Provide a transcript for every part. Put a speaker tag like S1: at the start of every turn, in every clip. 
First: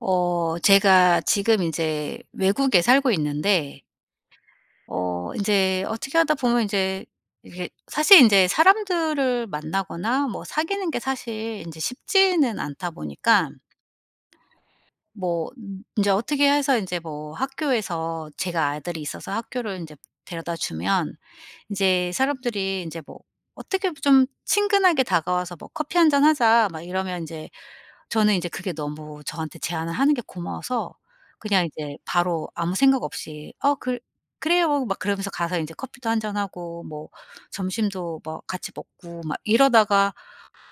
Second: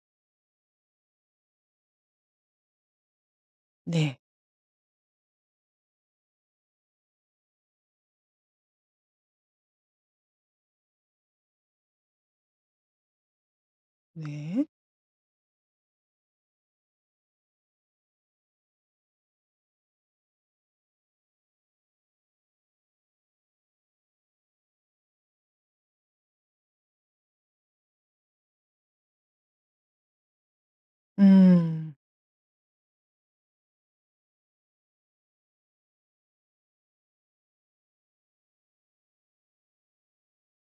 S1: 어 제가 지금 이제 외국에 살고 있는데
S2: 네.
S1: 어 이제 어떻게 하다 보면 이제 이게 사실 이제 사람들을 만나거나 뭐 사귀는 게 사실 이제 쉽지는 않다 보니까
S2: 네.
S1: 뭐제 어떻게 해서 이제 뭐 학교에서 제가 아들이 있어서 학교를 이제 데려다 주면 이제 사람들이 이제 뭐 어떻게 좀 친근하게 다가와서 뭐 "커피 한 잔 하자." 막 이러면 이제 저는 이제 그게 너무 저한테 제안을 하는 게 고마워서 그냥
S2: 음.
S1: 이제 바로 아무 생각 없이 "어 그래요." 막 그러면서 가서 인제 커피도 한 잔 하고 뭐 점심도 뭐 같이 먹고 막 이러다가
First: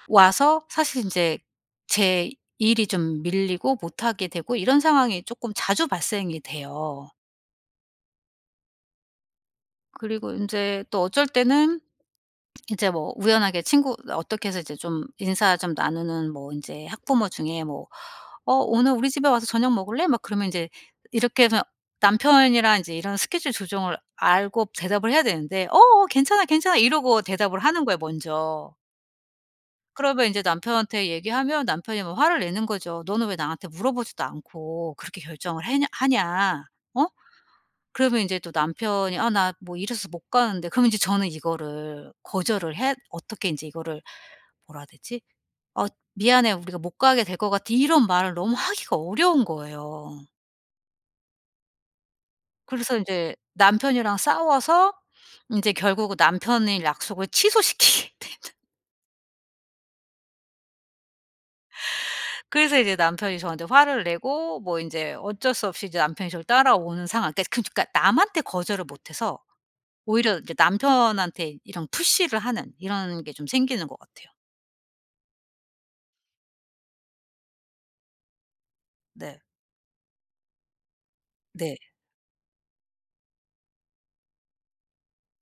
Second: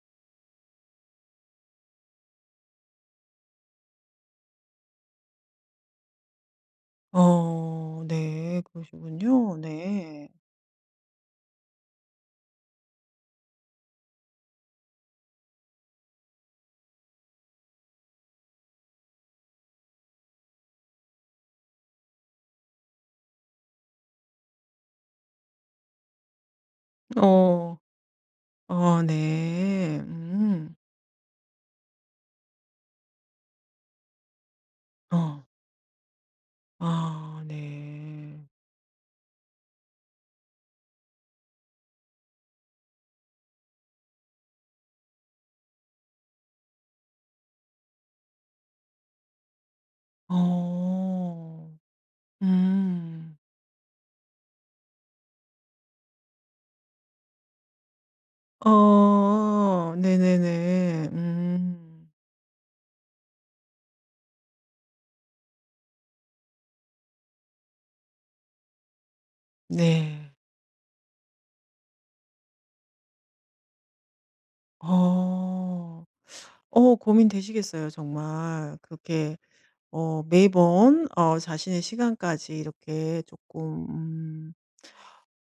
S1: 와서 사실 인제 제 일이 좀 밀리고 못 하게 되고 이런 상황이 쪼끔 자주 발생이 돼요.
S2: 어 네. 그러시군요. 네.
S1: 그리고 인제 또 어쩔 때는 이제 뭐 우연하게 친구 어떻게 해서 이제 좀 인사 좀 나누는 뭐 인제 학부모 중에 뭐 "어 오늘 우리 집에 와서 저녁 먹을래?" 막 그러면 이제 이렇게 해서 남편이랑 이제 이런 스케줄 조정을 알고 대답을 해야 되는데 "어어 괜찮아, 괜찮아." 이러고 대답을
S2: 어.
S1: 하는 거예요 먼저.
S2: 어 네.
S1: 그러면 이제
S2: 음.
S1: 남편한테 얘기하면 남편이 막 화를 내는 거죠. "너는 왜 나한테 물어보지도 않고 그렇게
S2: 어.
S1: 결정을 해냐 하냐? 어?"
S2: 아
S1: 그러면 이제
S2: 네.
S1: 또 남편이 "아 나 뭐 이래서 못 가는데." 그러면 이제 저는 이거를 거절을 해 어떻게 이제 이거를 뭐라 해야 되지? "어 미안해. 우리가 못 가게 될 것 같아." 이런 말을 너무 하기가 어려운 거예요.
S2: 어.
S1: 그래서 이제
S2: 음.
S1: 남편이랑 싸워서 인제 결국 남편이 약속을 취소시키게 된
S2: 어. 네네네. 음.
S1: 그래서 이제 남편이 저한테 화를 내고 뭐 인제 어쩔 수 없이 이제 남편이 저를 따라오는 상황 그러니까 그러니까 남한테 거절을 못 해서
S2: 네.
S1: 오히려 이제 남편한테 이런 푸시를 하는 이런 게 좀 생기는 것 같아요.
S2: 어. 고민되시겠어요 정말. 그렇게
S1: 네.
S2: 매번
S1: 네.
S2: 자신의 시간까지 이렇게 조금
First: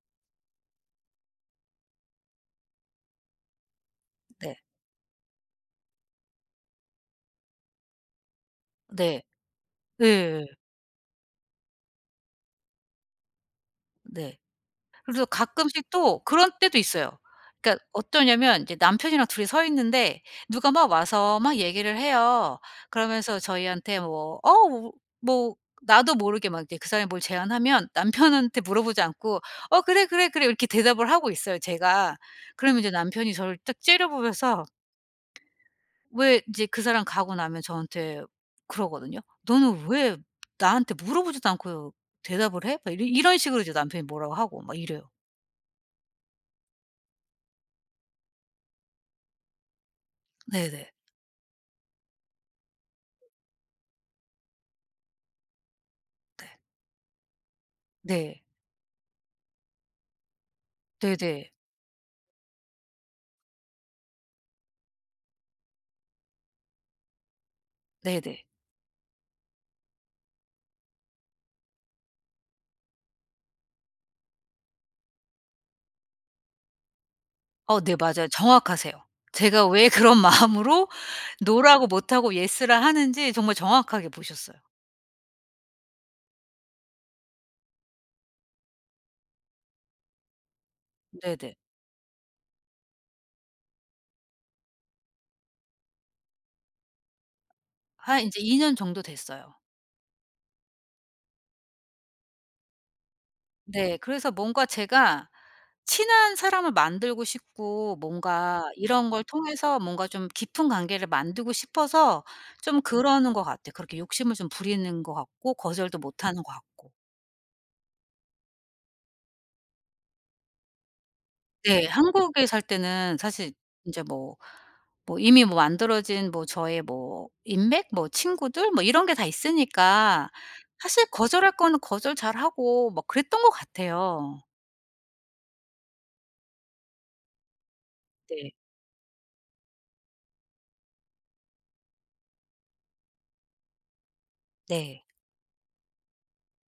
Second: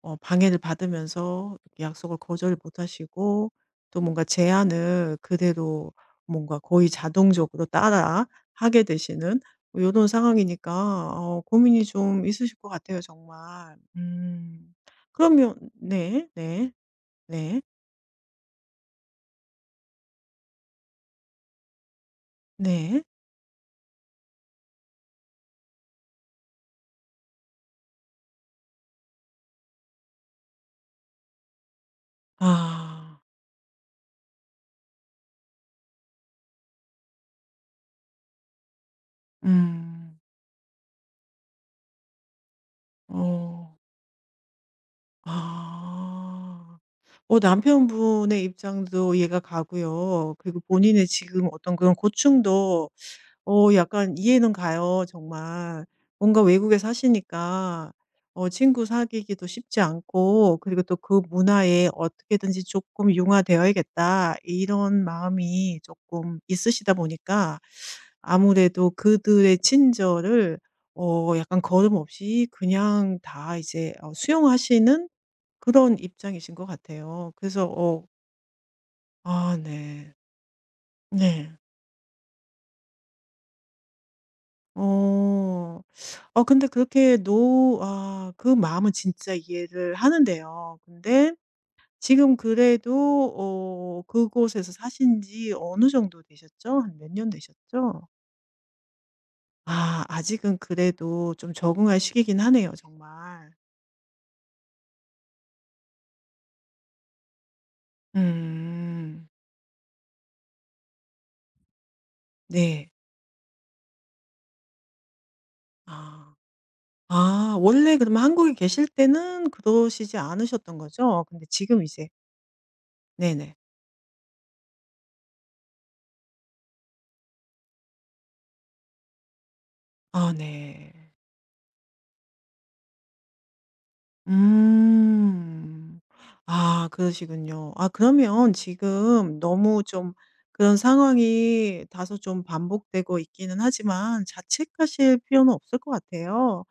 S2: 방해를 받으면서 이렇게 약속을 거절 못하시고 또 뭔가
S1: 네.
S2: 제안을 그대로 뭔가 거의 자동적으로 따라 하게
S1: 네.
S2: 되시는 이
S1: 네.
S2: 런
S1: 예.
S2: 상황이니까 고민이 좀 있으실 것 같아요 정말.
S1: 네.
S2: 음.
S1: 그래서
S2: 그러면
S1: 가끔씩 또
S2: 네.
S1: 그런
S2: 네.
S1: 때도 있어요.
S2: 네.
S1: 그러니까 어떠냐면 이제 남편이랑 둘이 서 있는데 누가 막 와서 막 얘기를 해요.
S2: 네.
S1: 그러면서 저희한테 뭐 어 뭐 나도 모르게 막 이제 그 사람이 뭘 제안하면 남편한테 물어보지 않고 "어 그래, 그래, 그래." 이렇게 대답을 하고 있어요 제가. 그러면 이제
S2: 아.
S1: 남편이 저를 딱 째려보면서 왜 이제 그 사람 가고 나면 저한테 그러거든요. "너는 왜
S2: 음.
S1: 나한테 물어보지도 않고 대답을 해?" 막 이런 이런 식으로 이제
S2: 어.
S1: 남편이 뭐라고 하고 막 이래요.
S2: 아. 남편분의 입장도 이해가 가고요. 그리고
S1: 네네.
S2: 본인의 지금 어떤 그런 고충도 약간 이해는 가요 정말. 뭔가
S1: 네.
S2: 외국에 사시니까
S1: 네.
S2: 친구 사귀기도 쉽지 않고 그리고 또 '그
S1: 네네.
S2: 문화에 어떻게든지 조금 융화되어야겠다.' 이런 마음이 조금 있으시다 보니까
S1: 네네.
S2: 아무래도 그들의 친절을 약간 거름 없이 그냥 다 이제 수용하시는 그런 입장이신 것 같아요. 그래서
S1: 어 네 맞아요. 정확하세요.
S2: 아
S1: 제가 왜
S2: 네.
S1: 그런 마음으로
S2: 네.
S1: 노라고 못하고 yes라 하는지 정말 정확하게 보셨어요.
S2: 어. 근데 그렇게 노 아 그 마음은 진짜 이해를 하는데요. 근데
S1: 네네.
S2: 지금 그래도 그곳에서 사신 지 어느 정도 되셨죠? 한 몇 년 되셨죠?
S1: 한 인제 2년 정도 됐어요.
S2: 아 아직은 그래도 좀 적응할 시기긴 하네요 정말.
S1: 네. 그래서 뭔가 제가 친한 사람을 만들고 싶고 뭔가 이런 걸
S2: 음.
S1: 통해서 뭔가 좀 깊은 관계를 만들고 싶어서 좀
S2: 네.
S1: 그러는 것 같아요. 그렇게 욕심을 좀 부리는 것 같고 거절도
S2: 아.
S1: 못하는 것 같고.
S2: 아 원래 그러면 한국에 계실 때는 그러시지 않으셨던 거죠? 근데 지금
S1: 네.
S2: 이제
S1: 한국에 살 때는 사실
S2: 네네.
S1: 인제 뭐 뭐 이미 뭐 만들어진 뭐 저의 뭐 인맥 뭐 친구들 뭐 이런 게 다 있으니까
S2: 아 네.
S1: 사실 거절할 거는 거절 잘하고 막 그랬던 것 같아요.
S2: 음. 아 그러시군요. 아
S1: 네.
S2: 그러면 지금 너무 좀 그런 상황이 다소 좀 반복되고 있기는 하지만
S1: 네.
S2: 자책하실 필요는 없을 것 같아요.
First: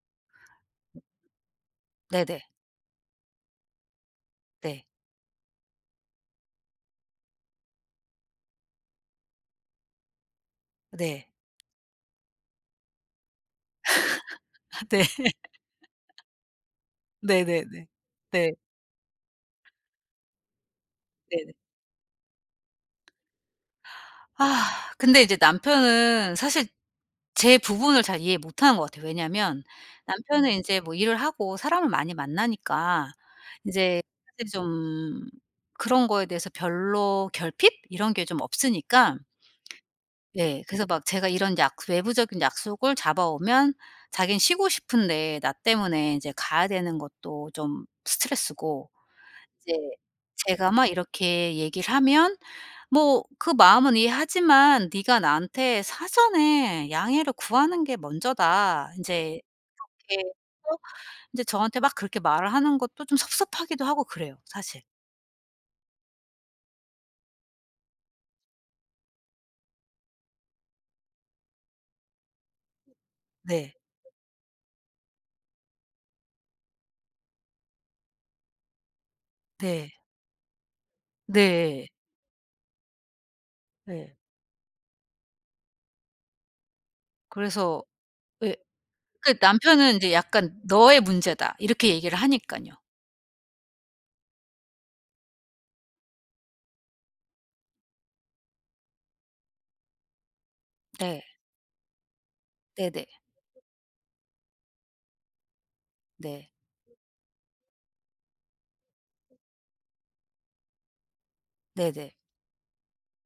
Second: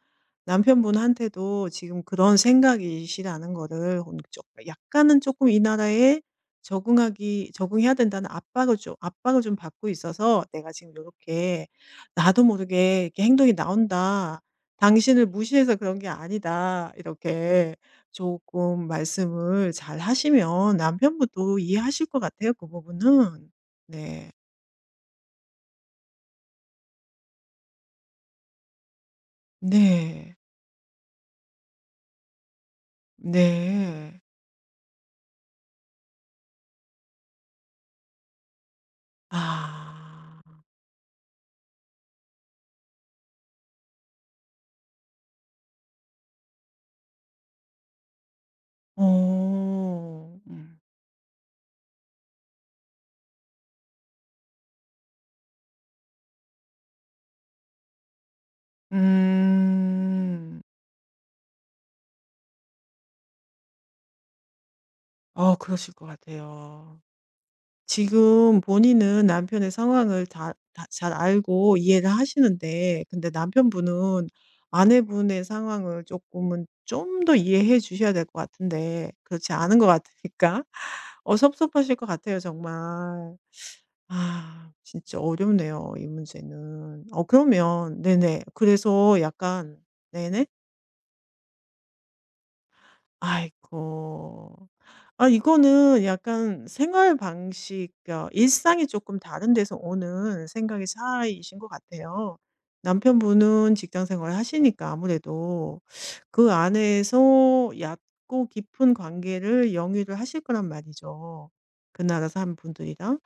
S2: 남편분한테도 지금 그런
S1: 네네.
S2: 생각이시라는 거를
S1: 네.
S2: 약간은 조금 이 나라에 적응하기 적응해야 된다는 압박을 좀 받고 있어서 '내가 지금 이렇
S1: 네.
S2: 게 나도 모르게 이렇게 행동이 나온다.
S1: 네.
S2: 당신을 무시해서 그런 게 아니다.' 이렇게
S1: 네네네. 네.
S2: 조금 말씀을 잘하시면
S1: 네네.
S2: 남편분도 이해하실 것 같아요, 그 부분은. 네.
S1: 아 근데 이제 남편은 사실 제 부분을 잘 이해 못 하는 것 같아요. 왜냐면
S2: 네.
S1: 남편은 이제 뭐 일을 하고 사람을 많이 만나니까 이제
S2: 네.
S1: 사실 좀 그런 거에 대해서 별로 결핍 이런 게 좀 없으니까
S2: 아.
S1: 네. 그래서 막 제가 이런 약 외부적인 약속을 잡아오면 자기는 쉬고 싶은데 나 때문에 인제 가야 되는 것도 좀 스트레스고 이제
S2: 어.
S1: 제가
S2: 음.
S1: 막 이렇게 얘기를 하면 뭐 그 마음은 이해하지만 "네가 나한테 사전에 양해를 구하는 게 먼저다." 인제 이렇게
S2: 음.
S1: 해서 인제 저한테 막 그렇게 말을 하는 것도 좀 섭섭하기도 하고 그래요 사실.
S2: 그러실 것 같아요. 지금 본인은 남편의 상황을 다 잘 알고 이해를 하시는데 근데
S1: 네.
S2: 남편분은 아내분의 상황을 조금은 좀 더 이해해 주셔야 될 것 같은데 그렇지 않은 것
S1: 네.
S2: 같으니까
S1: 네.
S2: 섭섭하실 것 같아요 정말.
S1: 예.
S2: 아 진짜 어렵네요 이 문제는.
S1: 그래서
S2: 그러면 네네.
S1: 예
S2: 그래서
S1: 그
S2: 약간
S1: 남편은 이제
S2: 네네?
S1: 약간 "너의 문제다." 이렇게 얘기를 하니깐요.
S2: 아이고. 아 이거는 약간 생활 방식 일상이 조금 다른 데서 오는 생각의
S1: 네.
S2: 차이이신 것 같아요.
S1: 네네.
S2: 남편분은 직장 생활을 하시니까 아무래도
S1: 네.
S2: 그 안에서 얕고 깊은 관계를 영위를 하실 거란 말이죠, 그
S1: 네네.
S2: 나라 사는 분들이랑.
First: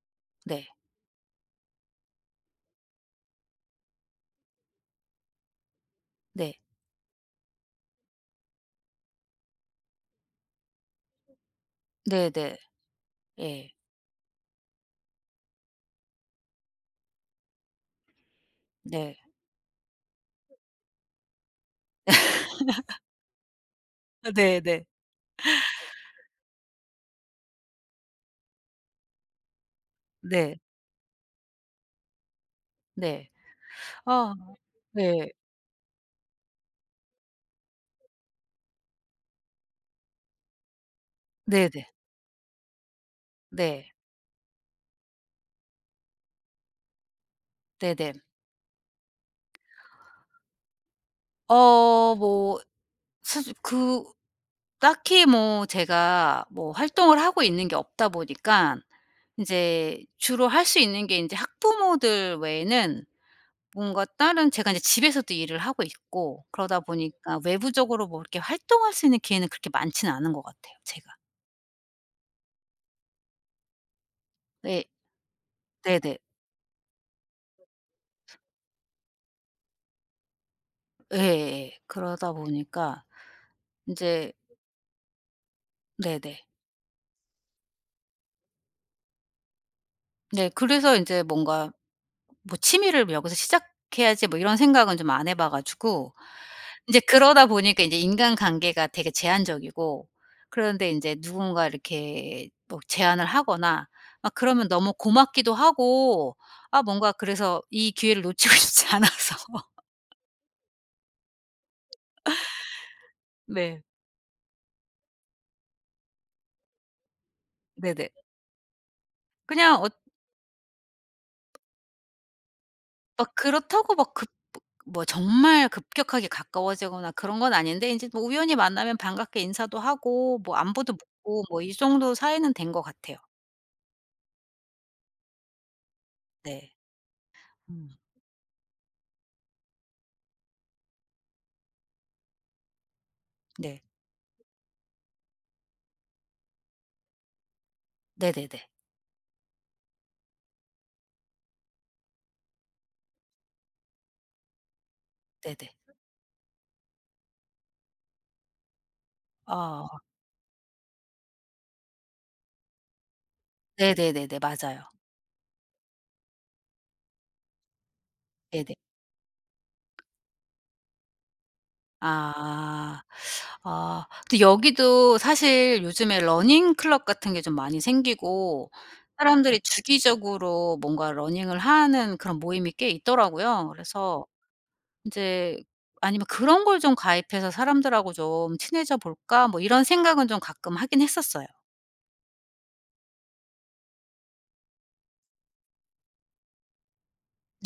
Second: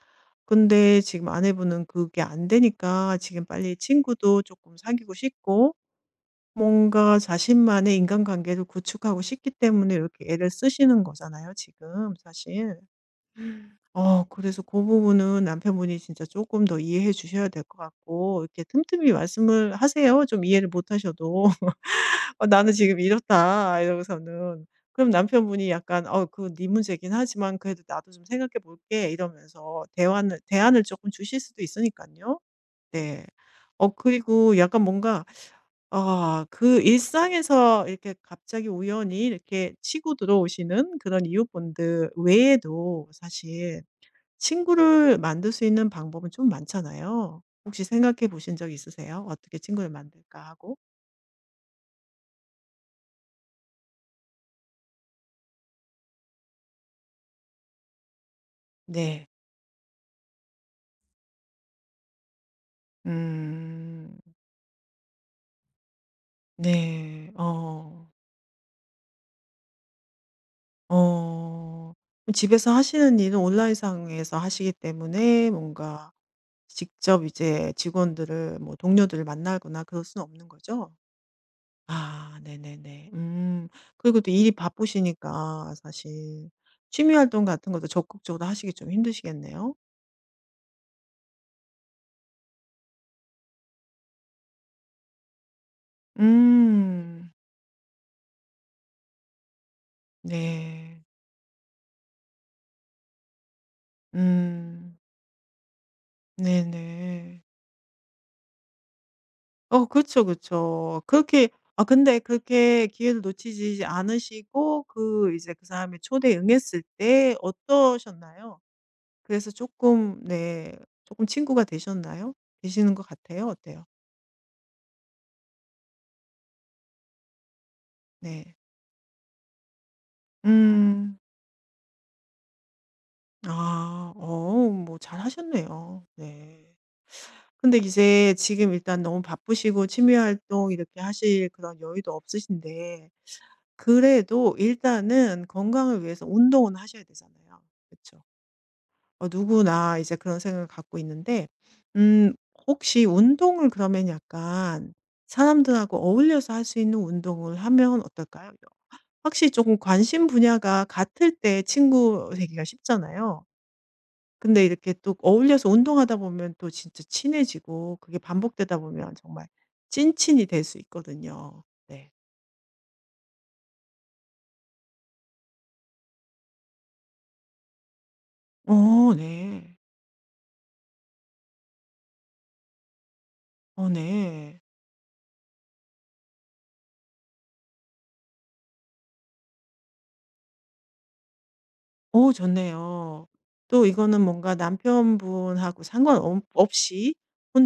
S1: 네.
S2: 근데 지금 아내분은 그게 안 되니까 지금 빨리 친구도 조금 사귀고 싶고
S1: 네.
S2: 뭔가 자신만의 인간관계를 구축하고 싶기 때문에 이렇게 애를 쓰시는 거잖아요, 지금
S1: 네네.
S2: 사실.
S1: 예.
S2: 그래서 그 부분은 남편분이 진짜 조금 더 이해해 주셔야 될 것 같고 이렇게 틈틈이
S1: 네.
S2: 말씀을 하세요. 좀 이해를 못 하셔도 "어 나는 지금 이렇다."
S1: 아
S2: 이러고서는.
S1: 네네.
S2: 그럼 남편분이 약간 "어 그 네 문제긴 하지만 그래도 나도 좀 생각해 볼게." 이러면서
S1: 네.
S2: 대안을 조금 주실 수도 있으니까요. 네.
S1: 네. 아
S2: 그리고 약간 뭔가
S1: 네.
S2: 아 그 일상에서 이렇게 갑자기 우연히 이렇게 치고 들어오시는 그런
S1: 네네.
S2: 이웃분들 외에도 사실
S1: 네.
S2: 친구를 만들 수 있는 방법은 좀 많잖아요. 혹시
S1: 네네.
S2: 생각해 보신 적 있으세요? '어떻게 친구를 만들까?' 하고.
S1: 어 뭐 사실 그 딱히 뭐 제가 뭐 활동을 하고 있는 게 없다 보니깐
S2: 네.
S1: 인제 주로 할 수 있는 게 인제 학부모들 외에는 뭔가
S2: 음.
S1: 다른 제가 이제 집에서도 일을 하고 있고 그러다
S2: 네.
S1: 보니까 외부적으로
S2: 어.
S1: 뭐 이렇게 활동할 수 있는 기회는 그렇게 많지는 않은 것 같아요 제가.
S2: 어. 집에서 하시는 일은 온라인상에서 하시기
S1: 네.
S2: 때문에 뭔가
S1: 네네.
S2: 직접 이제 직원들을 뭐 동료들을 만나거나 그럴 수는 없는 거죠?
S1: 예예 예. 그러다
S2: 아
S1: 보니까
S2: 네네네. 음. 그리고 또
S1: 인제
S2: 일이 바쁘시니까
S1: 네네.
S2: 사실 취미 활동 같은 것도 적극적으로 하시기 좀 힘드시겠네요.
S1: 네 그래서 인제 뭔가 뭐 '취미를 여기서 시작해야지.' 뭐 이런 생각은 좀 안 해봐 가지고 이제
S2: 음.
S1: 그러다 보니까 인제 인간관계가 되게 제한적이고 그런데
S2: 네.
S1: 인제 누군가 이렇게 뭐 제안을 하거나 막 그러면 너무
S2: 음.
S1: 고맙기도 하고 아 뭔가
S2: 네네.
S1: 그래서 이 기회를 놓치고 싶지 않아서
S2: 그쵸, 그쵸. 그렇게 아 근데 그렇게 기회를
S1: 네.
S2: 놓치지 않으시고 그 이제 그 사람이 초대에 응했을 때
S1: 네네.
S2: 어떠셨나요? 그래서
S1: 그냥 어
S2: 조금 네 조금 친구가 되셨나요? 되시는 것
S1: 막
S2: 같아요? 어때요?
S1: 그렇다고 막 급 뭐 정말 급격하게 가까워지거나 그런 건 아닌데 인제 뭐
S2: 네.
S1: 우연히 만나면 반갑게 인사도 하고 뭐 안부도
S2: 음.
S1: 묻고 뭐 이 정도 사이는 된 것 같아요.
S2: 아. 뭐 잘하셨네요.
S1: 네.
S2: 네. 근데
S1: 음.
S2: 이제 지금 일단 너무 바쁘시고 취미 활동 이렇게 하실 그런 여유도 없으신데
S1: 네.
S2: 그래도 일단은 건강을 위해서 운동은 하셔야 되잖아요. 그렇죠.
S1: 네네네.
S2: 누구나 이제 그런 생각을 갖고 있는데 음 혹시 운동을 그러면 약간
S1: 네네.
S2: 사람들하고 어울려서 할 수 있는 운동을 하면 어떨까요? 확실히 조금
S1: 아.
S2: 관심 분야가 같을 때 친구 되기가 쉽잖아요.
S1: 네네네네.
S2: 근데
S1: 맞아요.
S2: 이렇게 또 어울려서 운동하다 보면 또 진짜 친해지고 그게
S1: 네네.
S2: 반복되다 보면 정말 찐친이 될 수 있거든요. 네.
S1: 아. 아 근데 여기도 사실 요즘에 러닝 클럽 같은 게 좀 많이 생기고
S2: 어
S1: 사람들이
S2: 네.
S1: 주기적으로 뭔가 러닝을 하는 그런 모임이 꽤 있더라고요.
S2: 어
S1: 그래서
S2: 네.
S1: 인제 아니면 '그런 걸 좀 가입해서 사람들하고 좀 친해져 볼까?' 뭐 이런 생각은 좀 가끔 하긴 했었어요.
S2: 좋네요. 또 이거는 뭔가 남편분하고 상관없 이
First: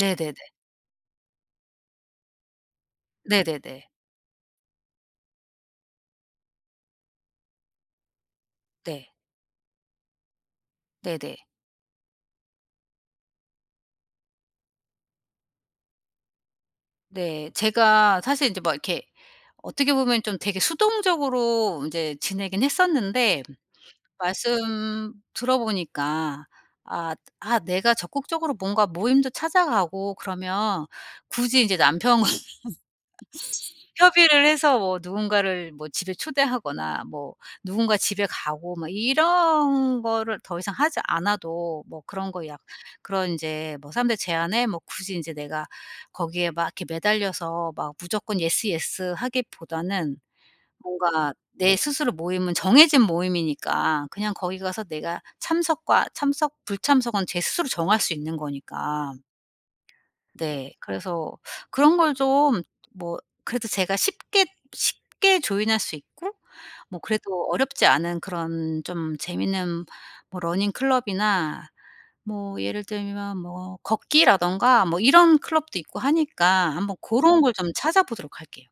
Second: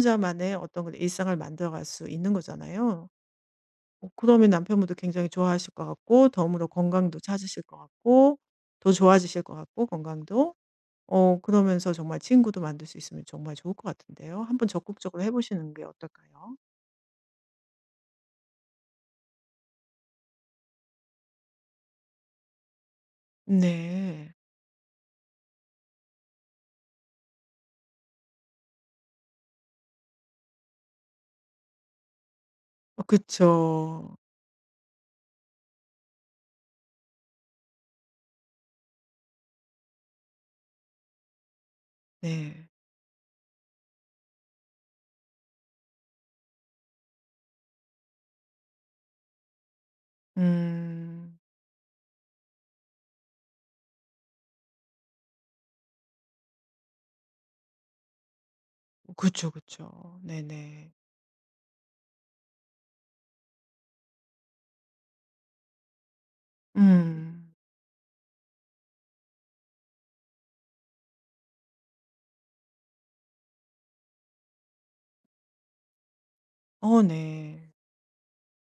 S1: 네네네.
S2: 어떤 그런 일상을 만들어갈 수 있는 거잖아요.
S1: 네네네.
S2: 그러면 남편분도 굉장히 좋아하실 것 같고 더불어 건강도 찾으실 것 같고 더
S1: 네.
S2: 좋아지실 것 같고 건강도.
S1: 네네.
S2: 그러면서 정말 친구도 만들 수 있으면 정말 좋을 것 같은데요. 한번 적극적으로 해 보시는 게 어떨까요?
S1: 네. 제가 사실 인제 막 이렇게 어떻게 보면 좀 되게 수동적으로 인제 지내긴 했었는데
S2: 네.
S1: 말씀 들어보니까 아 아 내가 적극적으로 뭔가 모임도 찾아가고 그러면 굳이 이제 남편과
S2: 어 그쵸.
S1: 협의를 해서 뭐 누군가를 뭐 집에 초대하거나 뭐 누군가 집에 가고 막 이런 거를 더 이상 하지 않아도 뭐 그런 거 약
S2: 네.
S1: 그런 이제 뭐 사람들 제안에 뭐 굳이 이제 내가 거기에 막 이렇게 매달려서 막 무조건 예스 예스 하기보다는 뭔가
S2: 음.
S1: 내 스스로 모임은 정해진 모임이니까 그냥 거기 가서 내가 참석과 참석 불참석은 제 스스로 정할 수 있는 거니까.
S2: 그쵸, 그쵸.
S1: 네.
S2: 네네.
S1: 그래서 그런 걸 좀 뭐 그래도 제가 쉽게 조인할 수 있고 뭐 그래도
S2: 음.
S1: 어렵지 않은 그런 좀 재미있는 뭐 러닝 클럽이나 뭐 예를 들면 뭐 걷기라든가 뭐 이런 클럽도 있고 하니까 한번
S2: 어
S1: 고런 걸 좀
S2: 네.
S1: 찾아보도록 할게요.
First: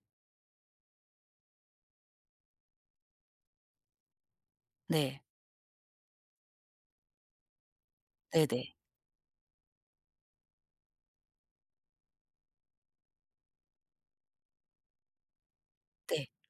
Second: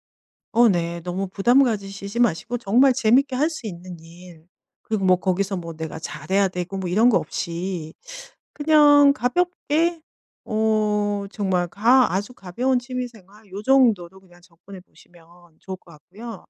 S2: 어 네. 너무 부담 가지시지 마시고 정말 재밌게 할 수 있는 일, 그리고 뭐
S1: 네.
S2: 거기서 뭐 내가 잘해야 되고 뭐 이런 거 없이
S1: 네네.
S2: 그냥 가볍게 정말 가 아주 가벼운 취미 생활 요 정도로 그냥 접근해 보시면 좋을 것
S1: 네.
S2: 같고요.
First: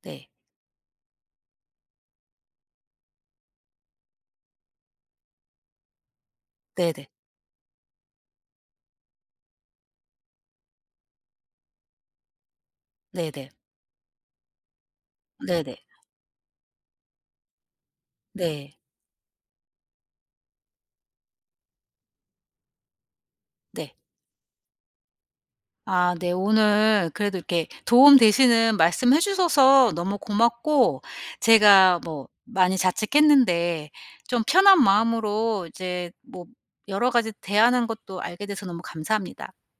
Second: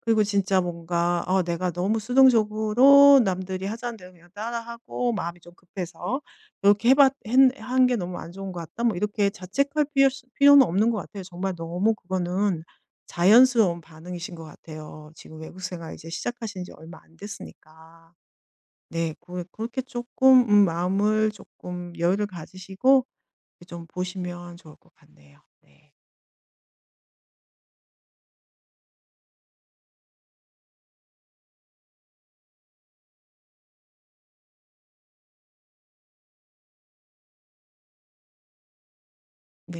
S2: 그리고
S1: 네.
S2: 진짜 뭔가 내가 너무 수동적으로 남들이 하자는 대로 그냥 따라하고 마음이 좀 급해서 이렇게 해
S1: 네네.
S2: 봤 한 게 너무 안 좋은 것 같다. 뭐 이렇게 자책할 필요는 없는 것 같아요. 정말 너무 그거는
S1: 네네.
S2: 자연스러운 반응이신 것 같아요. 지금 외국
S1: 네네.
S2: 생활 이제 시작하신 지 얼마 안 됐으니까.
S1: 네.
S2: 네. 그렇게 조금 마음을 조금 여유를 가지시고 좀
S1: 네.
S2: 보시면 좋을 것 같네요. 네.
S1: 아 네. 오늘 그래도 이렇게 도움 되시는 말씀해 주셔서 너무 고맙고 제가 뭐 많이 자책했는데 좀 편한 마음으로 이제 뭐 여러 가지 대하는 것도 알게 돼서 너무 감사합니다.
S2: 네.